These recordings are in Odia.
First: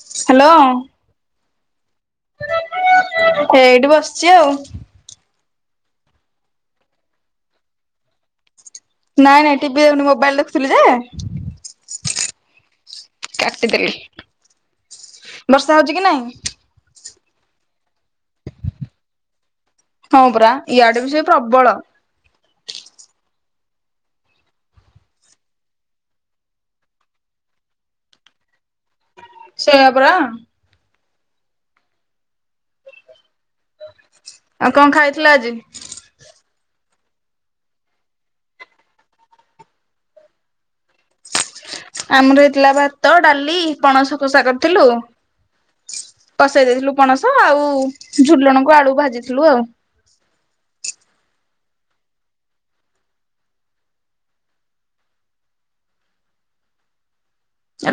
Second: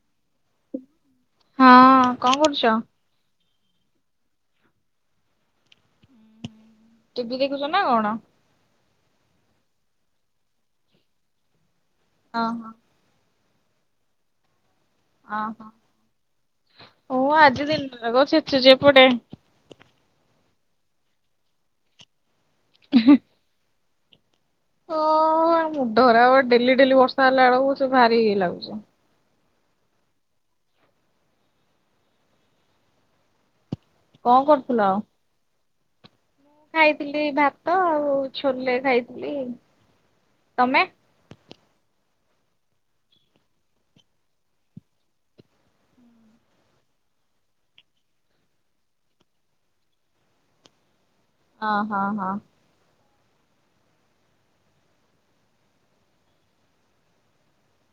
ହ୍ୟାଲୋ। ହଁ କଣ କରୁଛ? ଏଇଠି ବସିଛି ଆଉ। ଟିଭି ଦେଖୁଛ ନା କଣ? ନାଇଁ ନାଇଁ ଟିଭି ଦେଖୁନି ମୋବାଇଲ ଦେଖୁଥିଲି ଯେ ହଁ ହଁ। ଚାଟି ଦେଲି। ଓହୋ ଓ ଆଜି ଦିନରେ କ ଛେଚୁଛି ଏପଟେ। ହଁ ପରା ଇଆଡେ ବି ସେଇ ପ୍ରବଳ। ହ ଓ ମୁଣ୍ଡର ଖରାପ ଡେଲି ଡେଲି ବର୍ଷା ହେଲା ବେଳକୁ ସେ ଭାରି ଇଏ ଲାଗୁଛି। ସେୟା ପରା। କଣ ଆଉ କରୁଥିଲ କଣ ଖାଇଥିଲ ଆଜି? ଖାଇଥିଲି ଭାତ ଆଉ ଛୋଲେ ଖାଇଥିଲି ତମେ? ଆମର ହେଇଥିଲା ଭାତ ଡାଲି ପଣସ କସା କରିଥିଲୁ। କଷେଇ ଦେଇଥିଲୁ ପଣସ ଆଉ ଝୁଲଣକୁ ଆଳୁ ଭାଜିଥିଲୁ ଆଉ। ହଁ ହଁ ହଁ।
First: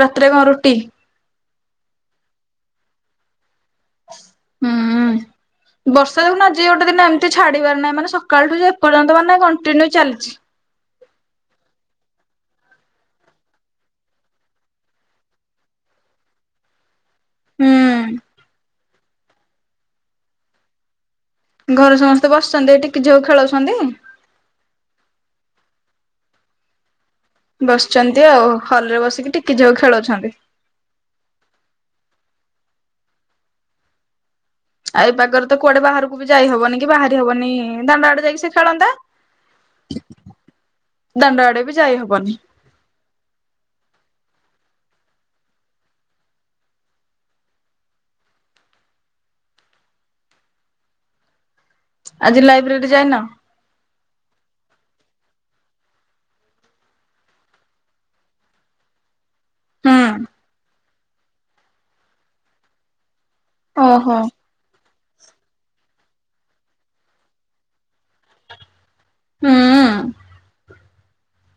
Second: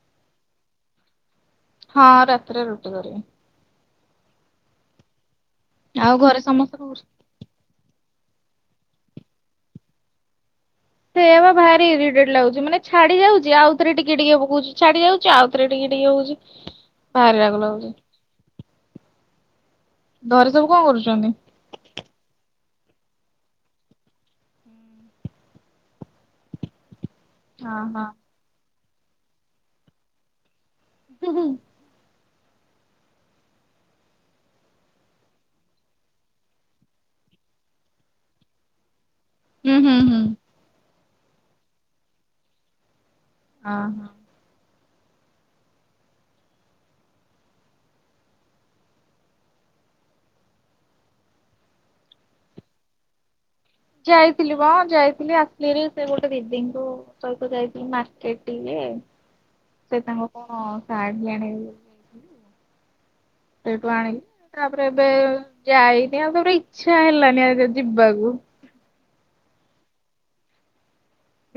ରାତିରେ କଣ ରୁଟି? ହଁ ରାତିରେ ରୁଟି କରିବି। ହୁଁ ଆଉ ବର୍ଷା ଘରେ ଦେଖୁନୁ ଆଜି ସମସ୍ତେ କଣ ଗୋଟେ ଦିନ କରୁଛନ୍ତି? ଏମିତି ଛାଡ଼ିବାର ନାହିଁ ମାନେ ସକାଳଠୁ ଏର୍ଯ୍ୟନ୍ତ ମାନେ କଣ୍ଟିନ୍ୟୁ ଚାଲିଛି। ସେୟାବା ଭାରି ଇରିଟେଡ ଲାଗୁଛି ମାନେ ଛାଡି ଯାଉଛି ଆଉଥରେ ଟିକେ ଟିକେ ପକଉଛି ଛାଡି ଯାଉଛି ଆଉଥରେ ଟିକେ ଟିକେ ହଉଛି। ଭାରି ରାଗ ହୁଁ ଲାଗୁଛି। ଘରେ ସବୁ କଣ କରୁଛନ୍ତି? ଘରେ ସମସ୍ତେ ବସିଛନ୍ତି ଟିକି ଝିଅ କୁ ଖେଳଉଛନ୍ତି। ହଁ ବସିଛନ୍ତି ଆଉ ହଲ ରେ ବସିକି ଟିକି ଝୁଅ କୁ ଖେଳଉଛନ୍ତି। ଉଁ ହୁଁ। ଏଇ ପାଗରେ ତ କୁଆଡେ ବାହାରକୁ ବି ଯାଇ ହବନି କି ବାହାରି ହବନି ଦାଣ୍ଡ ଆଡେ ଯକି ସେ ଖେଳନ୍ତା ହୁଁ ହୁଁ ହୁଁ। ଦଣ୍ଡ ଆଡେ ବି ଯାଇ ହବନି। ହଁ ହଁ। ଆଜି ଲାଇବ୍ରେରୀ ଯାଇନ? ଯାଇଥିଲି ବା ଯାଇଥିଲି ଆସିଲିଣି ସେ ଗୋଟେ ଦିଦିଙ୍କୁ ସହିତ ଯାଇଥିଲି ମାର୍କେଟ ଟିକେ ସେ ହୁଁ ତାଙ୍କ କଣ ଶାଢୀ ଆଣି ସେଇଠୁ ଓହୋ ଆଣିଲେ ତାପରେ ଏବେ ଯାଇନି ଆଉ ତାପରେ ଇଛା ହେଲାନି ଆଉ ଯିବାକୁ। ହୁଁ।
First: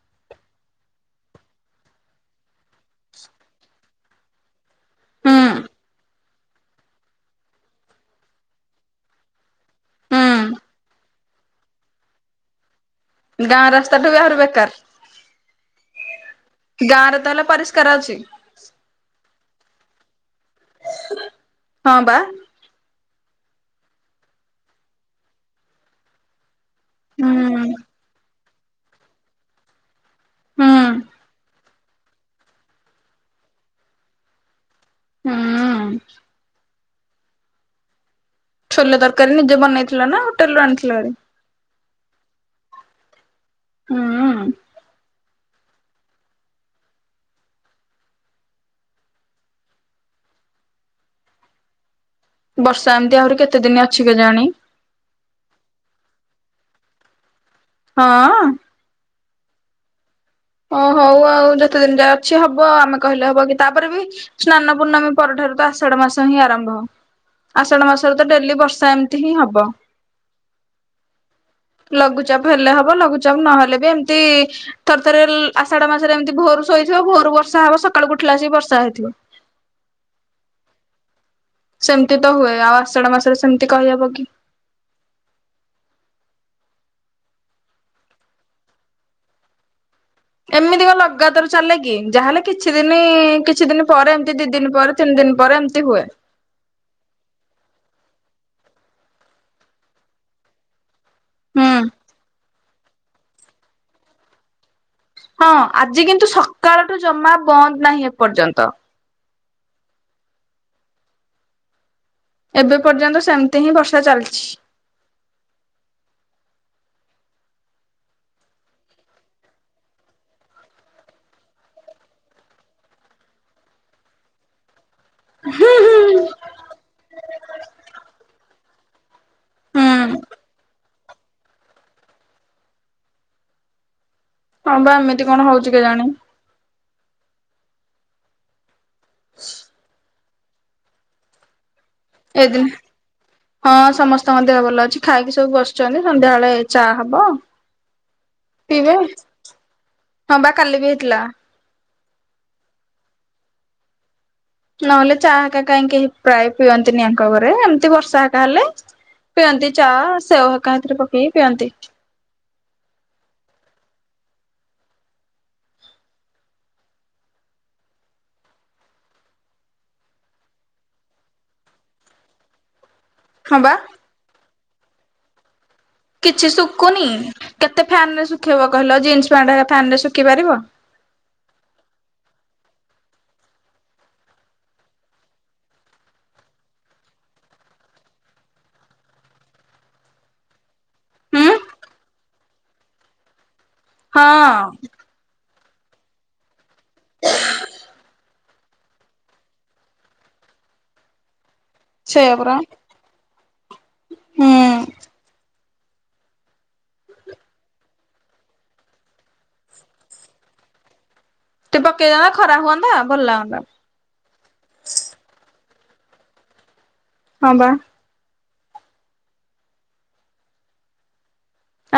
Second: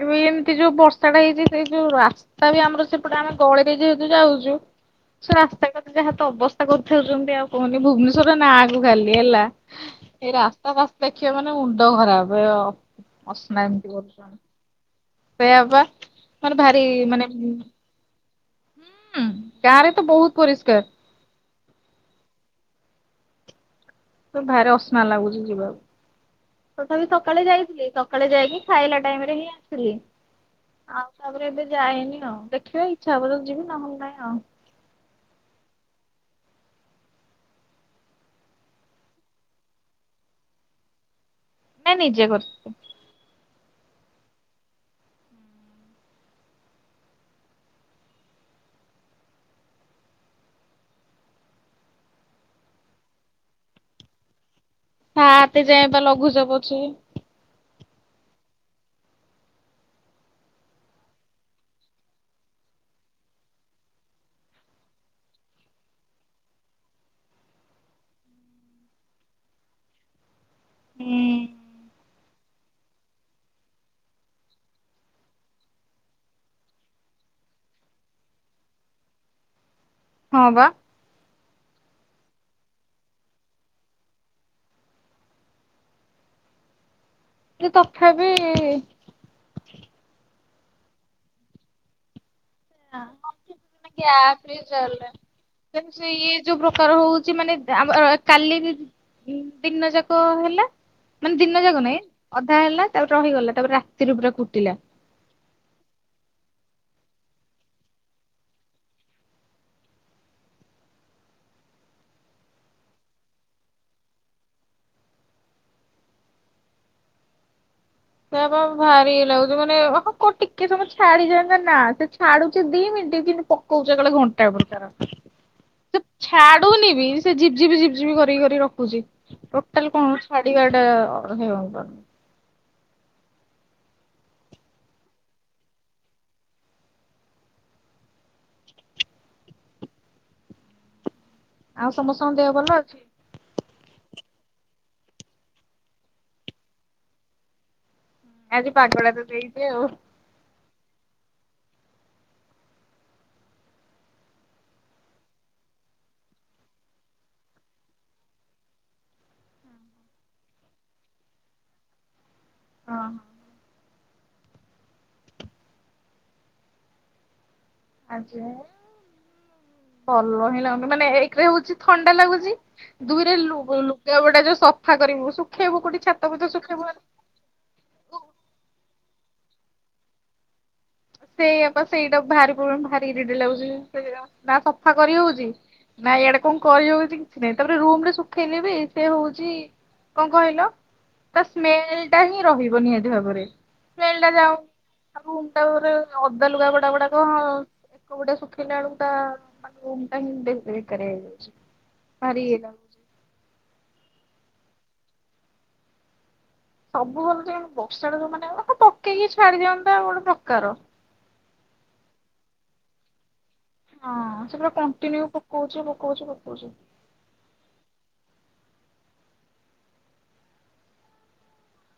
ଏ ଏମିତି ଯୋଉ ବର୍ଷା ଟା ହେଇଛି ସେଇ ଯୋଉ ରା ତା ବି ଆମର ସେପଟେ ଆମେ ଗଳିରେ ଯେହେତୁ ଯାଉଛୁ ହୁଁ ସେ ରାସ୍ତା କଥା ଯାହା ତ ଅବସ୍ଥା କରିଥାଉଛନ୍ତି ଆଉ କୁହନି ଭୁବନେଶ୍ଵର ନାଁ କୁ ଖାଲି ହେଲା। ହୁଁ ଏଇ ରାସ୍ତା ଫାସ୍ତା ଦେଖିବ ମାନେ ମୁଣ୍ଡ ଖରାପ। ଗାଁ ରାସ୍ତା ଠୁ ବି ଆହୁରି ବେକାର। ସେଆ ବା ମାନେ ଭାରି ମାନେ କରାଉଛି ହୁଁ ଗାଁରେ ତ ବହୁତ ପରିଷ୍କାର। ହଁ ବା ତ ଭାରି ଅସ୍ନା ଲାଗୁଛି ଯିବାକୁ ତଥାପି ହୁଁ ସକାଳେ ଯାଇଥିଲି ସକାଳେ ଯାଇକି ଖାଇଲା ଟାଇମରେ ହିଁ ଆସିଲି ହୁଁ ଆଉ ତାପରେ ଏବେ ଯାଏନି ଆଉ ଦେଖିବା ଇଛା ହବ ତ ଯିବି ନହେଲେ ନାଇଁ ଆଉ। ହଁ ଛୋଲେ ତରକାରୀ ନିଜେ ବନେଇଥିଲା ନା ହୋଟେଲ ରୁ ଆଣିଥିଲଭାରି ନାଁ ନିଜେ କରଥି ହୁଁ ବର୍ଷା ଏମିତି ଆହୁରି କେତେ ଦିନ ଅଛି କେଜାଣି ସାତେ ଯାଏଁ ବା ଲଘୁଚାପ ଅଛି। ହଁ ଓଁ ହଉ ଆଉ ଯେତେ ଦିନ ଯାଏ ଅଛି ହବ ଆମେ କହିଲେ ହବ କି ତାପରେ ବି ସ୍ନାନ ପୂର୍ଣ୍ଣମୀ ପରଠାରୁ ତ ଆଷଢ ମାସ ହିଁ ଆରମ୍ଭ। ଆଷାଢ ମାସରେ ତ ଡେଲି ବର୍ଷା ଏମିତି ହିଁ ହବ। ହୁଁ। ଲଘୁଚାପ ହେଲେ ହବ ଲଘୁଚାପ ନହେଲେ ବି ଏମିତି ଥ ଥରେ ଆଷଢ ମାସରେ ଏମିତି ଭୋରରୁ ଶୋଇଥିବ ଭୋରୁ ବର୍ଷା ହବ ସକାଳୁ ଉଠିଲାବସିକି ବର୍ଷା ହେଇଥିବ। ହଁ ବା। ସେମିତି ତ ହୁଏ ଆଉ ଆଷାଢ ମାସରେ ସେମିତି କହିହବ କି। କିନ୍ତୁ ତଥାବି ଏମିତି କଣ ଲଗାତାର ଚାଲେ କି ଯାହା ହେଲେ କିଛି ଦିନ କିଛି ଦିନ ପରେ ଏମିତି ଗ୍ୟାପ ଦି ରେ ଦିନ ପରେ ଚାଲେ। ତିନି ଦିନ ପରେ ଏମିତି ହୁଏ। ସେ ଇଏ ଯୋଉ ପ୍ରକାର ହଉଛି ମାନେ ଆମର କାଲି ଦି ଦିନ ଯାକ ହେଲା। ମାନେ ଦିନ ହୁଁ ଯାକ ନାଇଁ ଅଧା ହେଲା ତାପରେ ରହିଗଲା ତାପରେ ରାତିରୁ ପୁରା କୁଟିଲା। ହଁ ଆଜି କିନ୍ତୁ ସକାଳଠୁ ଜମା ବନ୍ଦ ନାହିଁ ଏପର୍ଯ୍ୟନ୍ତ। ଏବେ ପର୍ଯ୍ୟନ୍ତ ସେମିତି ହିଁ ବର୍ଷା ଚାଲିଛି। ସେଆପା ଭାରିଇଏ ଲାଗୁଛି ମାନେ ହଁ ଟିକେ ସମୟ ଛାଡିଯାଆନ୍ତା ନା ସେ ଛାଡୁଛି ଦି ମିନିଟ କିନ୍ତୁ ପକୋ କୋଉ ଜାଗଳେ ଘଣ୍ଟାଏ ପ୍ରକାର ହୁଁ। ସେ ଛାଡୁନି ବି ସେ ଝିପି ଝିପି ଝିପି କରିକି ରଖୁଛି। ଟୋଟାଲ କଣ ଛାଡିବା ଟା ହେଇହବନି। ହଁ ବା ଏମିତି କଣ ହଉଚି କେଜାଣି। [inaudible] ଆଉ ସମସ୍ତଙ୍କ ଦେହ ଏଇଦିନ ଭଲ ଅଛି? ହଁ ସମସ୍ତଙ୍କ ଦେହ ଭଲ ଅଛି ଖାଇକି ସବୁ ବସିଛନ୍ତି ସନ୍ଧ୍ୟାବେଳେ ଚା ହବ। ଆଜି ପିଇବେ। ପାଗଟା ତ ଦେଇଛି ଆଉ। ହଁ ବା କାଲି ବି ହେଇଥିଲା। ନହେଲେ ଚା ହେକା କାହିଁକି କେହି ପ୍ରାୟ ପିଅନ୍ତିନି ଆଙ୍କ ଘରେ ଏମିତି ବର୍ଷା ଆକା ହେଲେ। ପିଅନ୍ତି ଚା ସେଓ ହେକା ହେ ଥିରେ ପକେଇକି ପିଅନ୍ତି। ହଁ। ଆଜି ଭଲ ହିଁ ଲାଗୁ ମାନେ ଏକରେ ହଉଛି ଥଣ୍ଡା ଲାଗୁଛି। ଦୁଇରେ ଲୁ ହଁ ବା ଲୁଗା ପଟା ଯୋଉ ସଫା କରିବୁ ଶୁଖେଇବୁ କୋଉଠି। ଛାତ ଫାତ କିଛି ଶୁଖେଇବୁ ଶୁଖୁନି କେତେ ଫ୍ୟାନ ରେ ଶୁଖେଇବ କହିଲ ଜିନ୍ସ ପ୍ୟାଣ୍ଟ ହେକା ଫାନ ରେ ଶୁଖି ପାରିବ। ସେଇଆପା ସେଇଟା ଭାରି ପ୍ରୋବ୍ଲେମ ଭାରି ଇରିଟେଟ ଲାଗୁଛି ସେୟା ନା ସଫା କରି ହଉଛି। ନାଇଁ ଇଆଡେ କଣ କରିହଉଛି କିଛି ନାଇଁ ତାପରେ ରୁମ ରେ ଶୁଖେଇଲେ ବି ସେ ହଉଚି କଣ କହିଲ ତା ହୁଁ ସ୍ମେଲ ଟା ହିଁ ରହିବ ନିହାତି ଭାବରେ। ସ୍ମେଲ ଟା ଯାଉ ହଁ। ଆମ [unintelligible] ଓଦା ଲୁଗା ଗୁଡା ଗୁଡାକ ହଁ ଏକ ଗୁଟେ ଶୁଖିଲା ଆଳୁକୁ ଟ ରୁମୁ ପାଇଁ ଦେଖା ଦେଖି କରିବାକୁ ଯାଉଛି। ସେୟା ପରା ହୁଁ। ସବୁ ଭଲ ଯେ ବର୍ଷାଟା ଯୋଉ ମାନେ ପକେଇକି ଛାଡି ଦେନ୍ତା ଗୋଟେ ପ୍ରକାର। ଟିକେ ପକେଇ ଦବ ଖରା ହୁଅନ୍ତା ଭଲ ଲାଗନ୍ତା। ହଁ ସେ ପୁରା କଣ୍ଟିନ୍ୟୁ ପକଉଛି ପକଉଛି ପକଉଛି। ହଁ ବା।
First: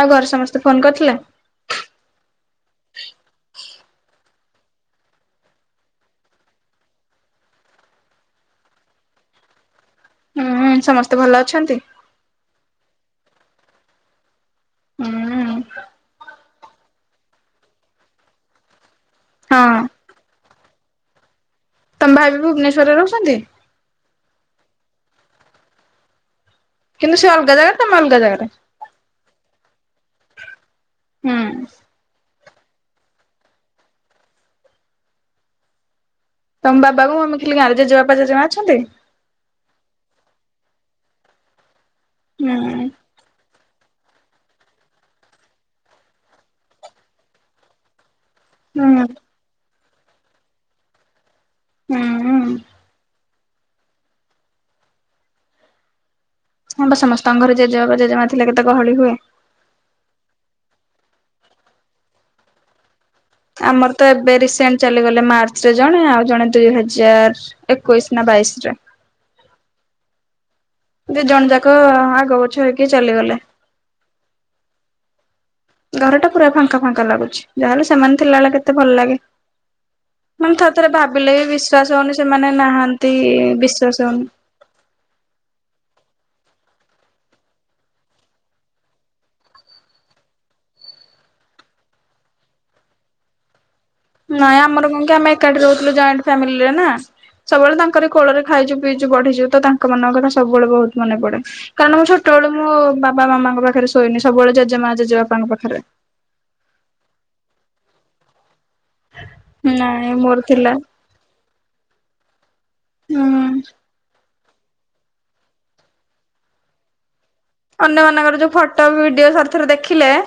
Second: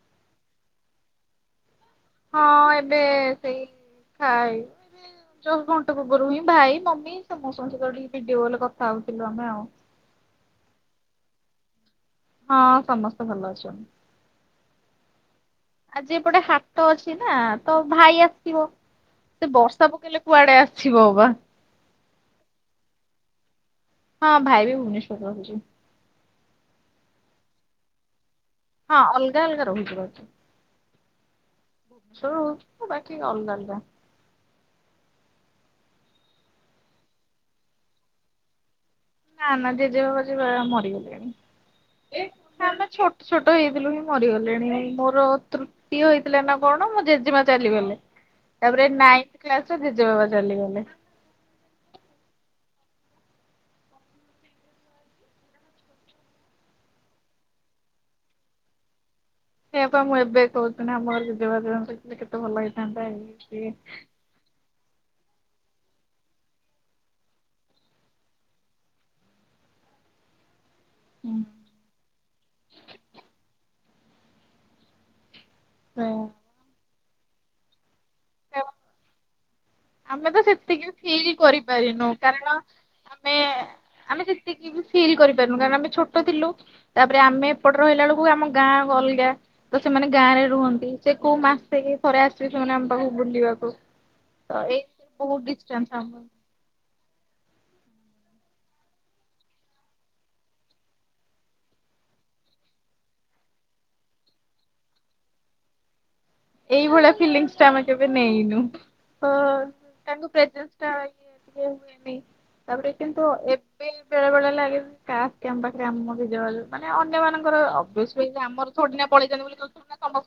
ଆଉ ଘରେ ସମସ୍ତେ ଫୋନ କରିଥିଲେ? ହଁ ଏବେ ସେଇ ଖାଇବ। ଜଷ୍ଟ୍ ଘଣ୍ଟ ପୂର୍ବରୁ ହିଁ ଭାଇ ମମି ସମସ୍ତଙ୍କ ସହିତ ଟିକେ ଭିଡିଓ କଲରେ କଥା ହଉଥିଲୁ ଆମେ ଆଉ। ହୁଁ ସମସ୍ତେ ଭଲ ଅଛନ୍ତି? ହଁ ସମସ୍ତେ ଭଲ ଅଛନ୍ତି। ହୁଁ। ଆଉ ଏଯଟେ ହାଟ ଅଛି ନା ତ ଭାଇ ଆସିଥିବ ସେ ହଁ ବର୍ଷା ପକେଇଲେ କୁଆଡେ ଆସିବ ବା। ତମ ଭାଇ ବି ଭୁବନେଶ୍ୱରରେ ରହୁଛନ୍ତି? ହଁ ଭାଇ ବି ଭୁବନେଶ୍ୱରରେ ରହୁଛି। କିନ୍ତୁ ସେ ଅଲଗା ଜାଗାରେ ତମେ ଅଲଗା ଜାଗାରେ? ହଁ ଅଲଗା ଅଲଗା ରହୁଛି ବାକି। ହୁଁ। ଛ ହଉଛି ନା ବାକି ଅଲଗା ଅଲଗା। ତମ ବାବା କୁ ମମି ଥିଲେ ଗାଁରେ ଜେଜେ ବାପାେ ଜେଜେ ମା ଅଛନ୍ତି? ନା ନା ଜେଜେ ବାବାଜେ ମରିଗଲେଣି। ଆମେ ହୁଁ। ଛୋଟ ଛୋଟ ହେଇଥିଲୁ ହିଁ ମରିଗଲେଣି ଆଉ ମୋର ତୃ ସିଏ ହେଇଥିଲେ ନା କଣ ମୋ ଜେଜେମା ଚାଲିଗଲେ। ତାପରେ ହୁଁ ନାଇଥି କ୍ଲାସରେ ଜେଜେ ବାବା ଚାଲିଗଲେ। ହୁଁ। ହଁ ବା ସମସ୍ତଙ୍କ ଘରେ ଜେଜେ ବାପା ଜେଜେମା ଥିଲା କେତେ ଗହଳି ହୁଏ। ସେଇଆପା ମୁଁ ଏବେ କହୁଥିଲି ନା ଆମ ଘରେ ଜେଜବା ଜେମା କେତେ ଭଲ ହେଇଥାନ୍ତାଇ। ଆମର ତ ଏ ଏ ରିସେଣ୍ଟ ଚାଲିଗଲେ ମାର୍ଚ୍ଚ ରେ ଜଣେ ଆଉ ଜଣେ ଦୁଇ ହଜାର ଏକୋଇଶି ନା ବାଇଶି ରେ। ହ ଦି ଜଣ ଯାକ ଆଗ ପଛ ହେଇକି ଚାଲିଗଲେ। ଘର ସେଇଆ ଟା ପୁରା ଫାଙ୍କା ଫାଙ୍କା ଲାଗୁଛି ଯାହାହେଲେ ସେମାନେ ଥିଲା ବଳେ କେତେ ଭଲ ଲାଗେ। ଆମେ ତ ମାନେ ଥର ସେତିକି ଥରେ ଫିଲ୍ ଭାବିଲେ ବି ବିଶ୍ଵାସ କରିପାରିନୁ ହଉନି କାରଣ ସେମାନେ ନାହାନ୍ତି ଆମେ ବିଶ୍ଵାସ ଆମେ ହଉନି। ସେତିକି ବି ଫିଲ୍ କରିପାରୁନୁ କାରଣ ଆମେ ଛୋଟ ଥିଲୁ। ତାପରେ ଆମେ ଏପଟରେ ରହିଲା ବେଳକୁ ଆମ ଗାଁ ଅଲଗା। ତ ସେମାନେ ଗାଁ ରେ ରୁହନ୍ତି ସେ କୋଉ ମାସେି ଥରେ ଆସିବେ ସେମାନେ ଆମ ପାଖକୁ ବୁଲିବାକୁ। ନାଇଁ ତ ଏଇ ଆମର କଣ କି ଆମେ ବହୁତ ଏକାଠି ଡିଷ୍ଟାନ୍ସ ରହୁଥିଲୁ ଜଏଣ୍ଟ ଆମ ଫାମିଲିରେ ନା। ସବୁବେଳେ ତାଙ୍କର କୋଳରେ ଖାଇଛୁ ପିଇଛୁ ବଢିଛୁ ତ ତାଙ୍କ ମାନଙ୍କ କଥା ସବୁବେଳେ ବହୁତ ମନେ ପଡେ। କାରଣ ମୁଁ ଛୋଟବେଳୁ ମୋ ବାପ ମାମାଙ୍କ ପାଖରେ ଶୋଇନି ସବୁବେଳେ ଜେମା ଜେଜେବାପାଙ୍କ ପାଖରେ ଏଇଭଳିଆ ଫିଲିଙ୍ଗସ ଟା ଆମେ କେବେ ନେଇନୁ। ହଁ ନାଇଁ ତାଙ୍କ ମୋର ଥିଲା ପ୍ରେଜେସଟା ବାକି ଟିକେ ହୁଏନି। ତାପରେ ହୁଁ କିନ୍ତୁ ଏବେ ବେଳେ ବେଳେ ଲାଗେଯେ କାସ କାମ ପାଖରେ ଆମର ବି ଜୋଗା ଜୋଗ। ମାନେ ଅନ୍ୟମାନାନଙ୍କର ଆମର ଅବଶ୍ୟ ଅନ୍ୟମାନଙ୍କର ଯୋଉ ଆମର ଫଟୋ ଥୋଡି ଭିଡିଓ ପଳେଇ ଚନ୍ତି ଥରେ ବୋଲି ଥରେ ଥୋଡି ନା ଦେଖିଲେ ସମ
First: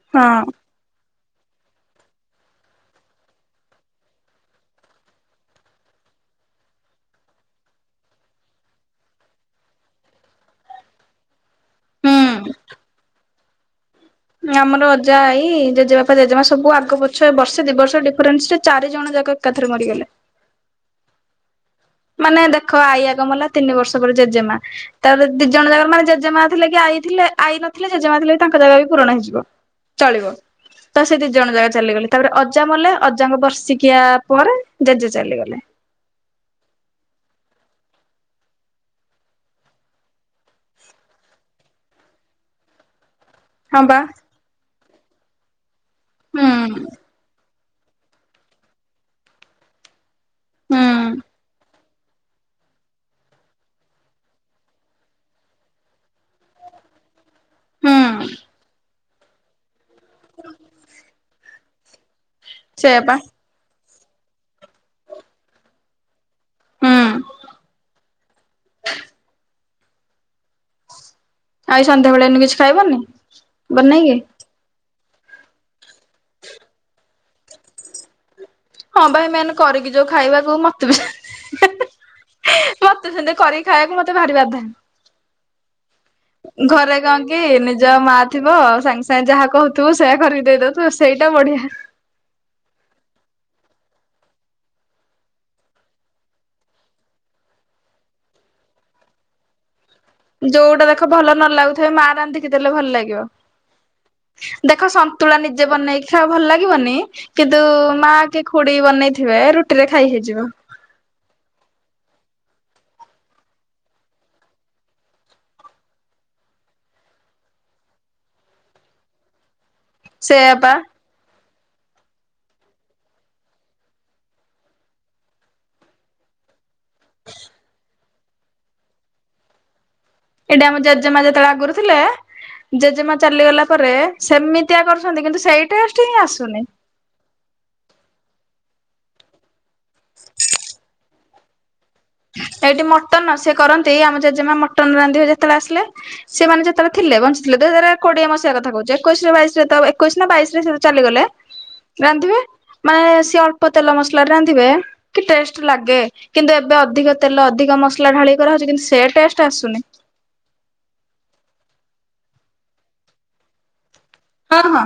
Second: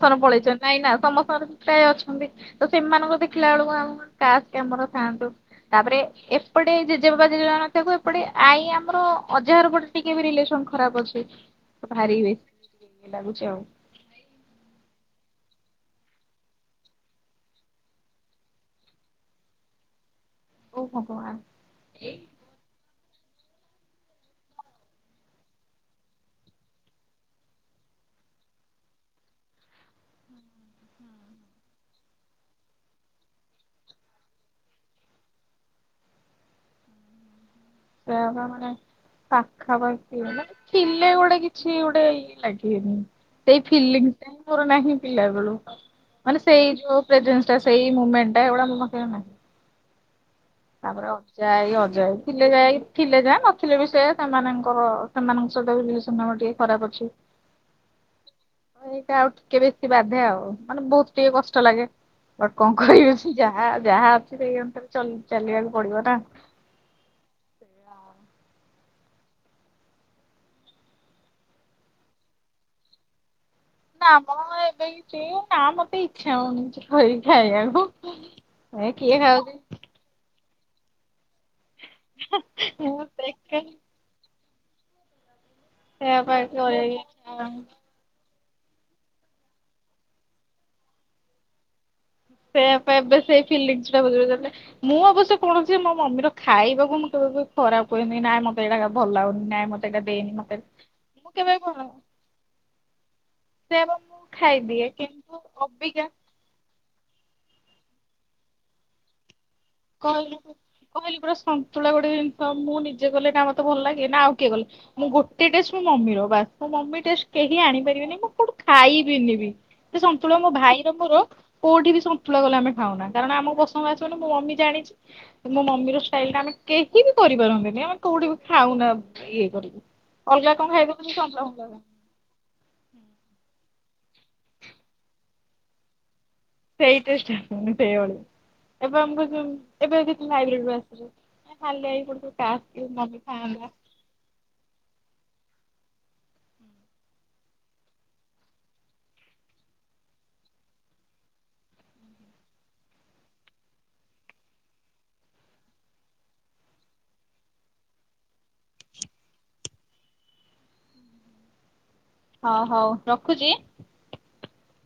ସମସ୍ତଙ୍କ ର ହଁ ପଳେଇଛନ୍ତି। ନାଇଁ ନା ସମସ୍ତଙ୍କର ପ୍ରାୟ ଅଛନ୍ତି ତ ସେମାନଙ୍କର ଦେଖିଲା ବେଳକୁ ଆମ କାସ୍ କାମର ଥାଆନ୍ତୁ। ତାପରେ ଏପଟେ ଜେଜେବାବା ଜେଜେ ମା ନଥାକୁ ଏପଟେ ଆଈ ଆମର ଅଜାହାର ପଟେ ଟିକେ ବି ରିଲେସନ ଖରାପ ଅଛି। ବାହାରି ହୁଁ ବିତ୍‌ ଲାଗୁଚି ଆଉ। ଆମର ଅଜା ଏଇ ଜେଜେବାପା ଜେଜେମା ସବୁ ଆଗ ପଛ ବର୍ଷେ ଦି ବର୍ଷ ଡିଫରେନ୍ସ ରେ ଚାରି ଜଣ ଜାକ ଏକାଥରେ ମରିଗଲେ। ଓ ଭଗବାନ। ମାନେ ଦେଖ ଆଇ ଆଗ ମଲା ତିନି ବର୍ଷ ପରେ ଜେଜେମା। ତାପରେ ଦି ଜଣ ଜାକ ମାନେ ଜେଜେମା ଥିଲେ କି ଆଇ ଥିଲେ ଆଇ ନଥିଲେ ଜେଜେମା ଥିଲେ ବି ତାଙ୍କ ଜାଗା ବି ପୂରଣ ହେଇଯିବ। ଚଳିବ। ତ ସେ ଦି ଜଣ ଜାକ ଚାଲିଗଲେ ତାପରେ ଅଜା ମଲେ ଅଜାଙ୍କ ବର୍ଷିକିଆ ପରେ ଜେଜେ ଚାଲିଗଲେ। ଦେହ ଭଲ ନାହିଁ। ପାଖାପାଖି ମାନେ ଥିଲେ ଗୋଟେ କିଛି ଗୋଟେ ଇଏ ଲାଗିବେନି। ସେଇ ହଁ ବା ଫିଲିଙ୍ଗଟା ହିଁ ମୋର ନାହିଁ ପିଲା ବେଳୁ ମାନେ ହୁଁ ସେଇ ଯୋଉ ପ୍ରେଜେଣ୍ଟସ୍‌ ଟା ସେଇ ମୁମେଣ୍ଟ ଟା ଏଗୁଡା ମୋ ପାଖରେ ଆଉ ନାହିଁ। ହୁଁ ତାପରେ ଆଉ ଯାଇ ଅଜା ଥିଲେ ଯାଇ ଥିଲେ ଯା ନଥିଲେ ବି ସେୟା ସେମାନଙ୍କର ସେମାନଙ୍କ ସହିତବି ରିଲେସନ ଆମର ଟିକେ ଖରାପ ଅଛି। ହୁଁ। ଏଇଟା ଆଉ ଟିକେ ବେଶି ବାଧେ ଆଉ ମାନେ ବହୁତ ଟିକେ କଷ୍ଟ ଲାଗେ ବଟ କଣ ସେଇଆ ପା କରିବି। ଯାହା ଯାହା ଅଛି ସେଇଅନୁସାରେ ଚଲି ଚାଲିବାକୁ ପଡିବନା। ହୁଁ। ଆଜି ସନ୍ଧ୍ୟାବେେଳେ ଏଇନୁ କିଛି ଖାଇବନି? ନା ବନେଇକି ମ ଏବେ କିଛି ନା ମତେ ଇଛା ହଉନି କିଛି କରିକି ଖାଇବାକୁ। ଏ ହଁ କିଏ ଭାଇ ମେନେ ଖାଉଛି କରିକି ଯୋଉ ଖାଇବାକୁ ମତେ ବି ମତେ ସେନ୍ତି କରିକି ଖାଇବାକୁ ମତେ ଭାରିି ବାଧେ। ସେଇଆପା ଏଇ ଚଳେଇ ଯା ମା ଥିବ ସାଙ୍ଗେ ସାଙ୍ଗେ ଯାହା କହୁଥିବ ସେୟା କରିକି ଦେଇଦଉଥିବା ସେଇଟା ବଢିଆ। ସେ ଏବେ ସେଇ ଫିଲିଙ୍ଗସ ଟା ବୁଝିପାରୁଚନ୍ତି। ମୁଁ ଅବଶ୍ୟ କୌଣସି ମୋ ମମିର ଖାଇବାକୁ ମୁଁ କେବେବି ଖରାପ କୁହେନି ନାଁ ମତେ ଏଇଟା ଭଲ ଲାଗୁନି ନାଇଁ ମତେ ସେଟା ଦେଇନି। ମତେ ଯୋଉଟା ଦେଖ ମୁଁ ଭଲ ନ କେବେ କଣ ଲାଗୁଥାଏ ମାଆ ରାନ୍ଧିକି ଦେଲେ ଭଲ ଲାଗିବ। ସେଇଆ ପା ମୁଁ ଖାଇଦିଏ ଦେଖ କିନ୍ତୁ ସନ୍ତୁଳା ନିଜେ ବନେଇକି ଅବିକା ଖାଅ ଭଲ ଲାଗିବନି। କିନ୍ତୁ ମା କି ଖୁଡି ବନେଇଥିବେ ରୁଟ୍ କହିଲି କହିଲି ପରା ସନ୍ତୁଳା ଗୋଟେ ଜିନିଷ ମୁଁ ନିଜେ କଲେ ନା ମତେ ଭଲ ଲାଗେ ନା ଆଉ କିଏ କଲେ ମୁଁ ଗୋଟେ ଟେଷ୍ଟ ମୋ ମମି ର ବାସ୍ ମୋ ମମି ଟେଷ୍ଟେ କେହି ଆଣିପାରିବିନି କି ମୁଁ କୋଉଠୁ ଖାଇବିନିିବି। ସେ ସନ୍ତୁଳା ମୋ ସେଇଆ ପା ଭାଇର ମୋର କୋଉଠି ବି ସନ୍ତୁଳା କଲେ ଆମେ ଖାଉନା କାରଣ ଆମ ପସନ୍ଦ ଆସିବନି ମୋ ମମି ଜାଣିଚି ମୋ ମମି ର ଷ୍ଟାଇଲଟା ଆମେ କେହି ବି କରିପାରନ୍ତିନି ଆମେ କୋଉଠି ବି ଖାଉନା ଇଏ କରିକି। ଅଲଗା ଏଇଟା କଣ ଆମ ଖାଇଦଉଛନ୍ତି ଜେଜେମା ସନ୍ତୁଳା ଯେତେବେଳେ ଫନ୍ତୁଳା ଆଗରୁ ଖାଉ, ଥିଲେ ଜେଜେମା ଚାଲିଗଲା ପରେ ସେମିତିଆ କରୁଚନ୍ତି କିନ୍ତୁ ସେଇ ଟେଷ୍ଟ ହିଁ ଆସୁନି। ସେଇଟେଷ୍ଟ ସେଇଭଳିଆ ଏବେ ଆମକୁ ଏବେ ଏବେ ହାଇବ୍ରିଡ ଭଳିଆ ଆସୁଚି। ମାନେ ଖାଲି ଏଇ ଗୋଟେ ଟାକ୍ସକି ମାଗିଥାନ୍ତା। ତେଇ ଆମ ଜେଜେମା ମଟନ ରାନ୍ଧିବେ ଯେତେବେଳେ ଆସିଲେ। ସିଏ ମାନେ ଯେତେବେଳେ ଥିଲେ ବଞ୍ଚିଥିଲେ ଦୁଇ ହଜାର କୋଡିଏ ମସିହା କଥା କହୁଚି ଏକୋଇଶରେ ବାଇଶରେ ତ ଏକୋଇଶ ନା ବାଇଶରେ ସେ ଚାଲିଗଲେ ରାନ୍ଧିବେ। ମାନେ ସିଏ ଅଳ୍ପ ତେଲ ମସଲା ରେ ରାନ୍ଧିବେ କି ଟେଷ୍ଟ ଲାଗେ କିନ୍ତୁ ଏବେ ଏବେ ଅଧିକ ତେଲ ଅଧିକ ମସଲା ଢାଳିିକି କରା ହଉଚି କିନ୍ତୁ ସେ ଟେଷ୍ଟ ଆସୁନି। ହଁ ହଉ ରଖୁଚି। ହଁ ହଁ।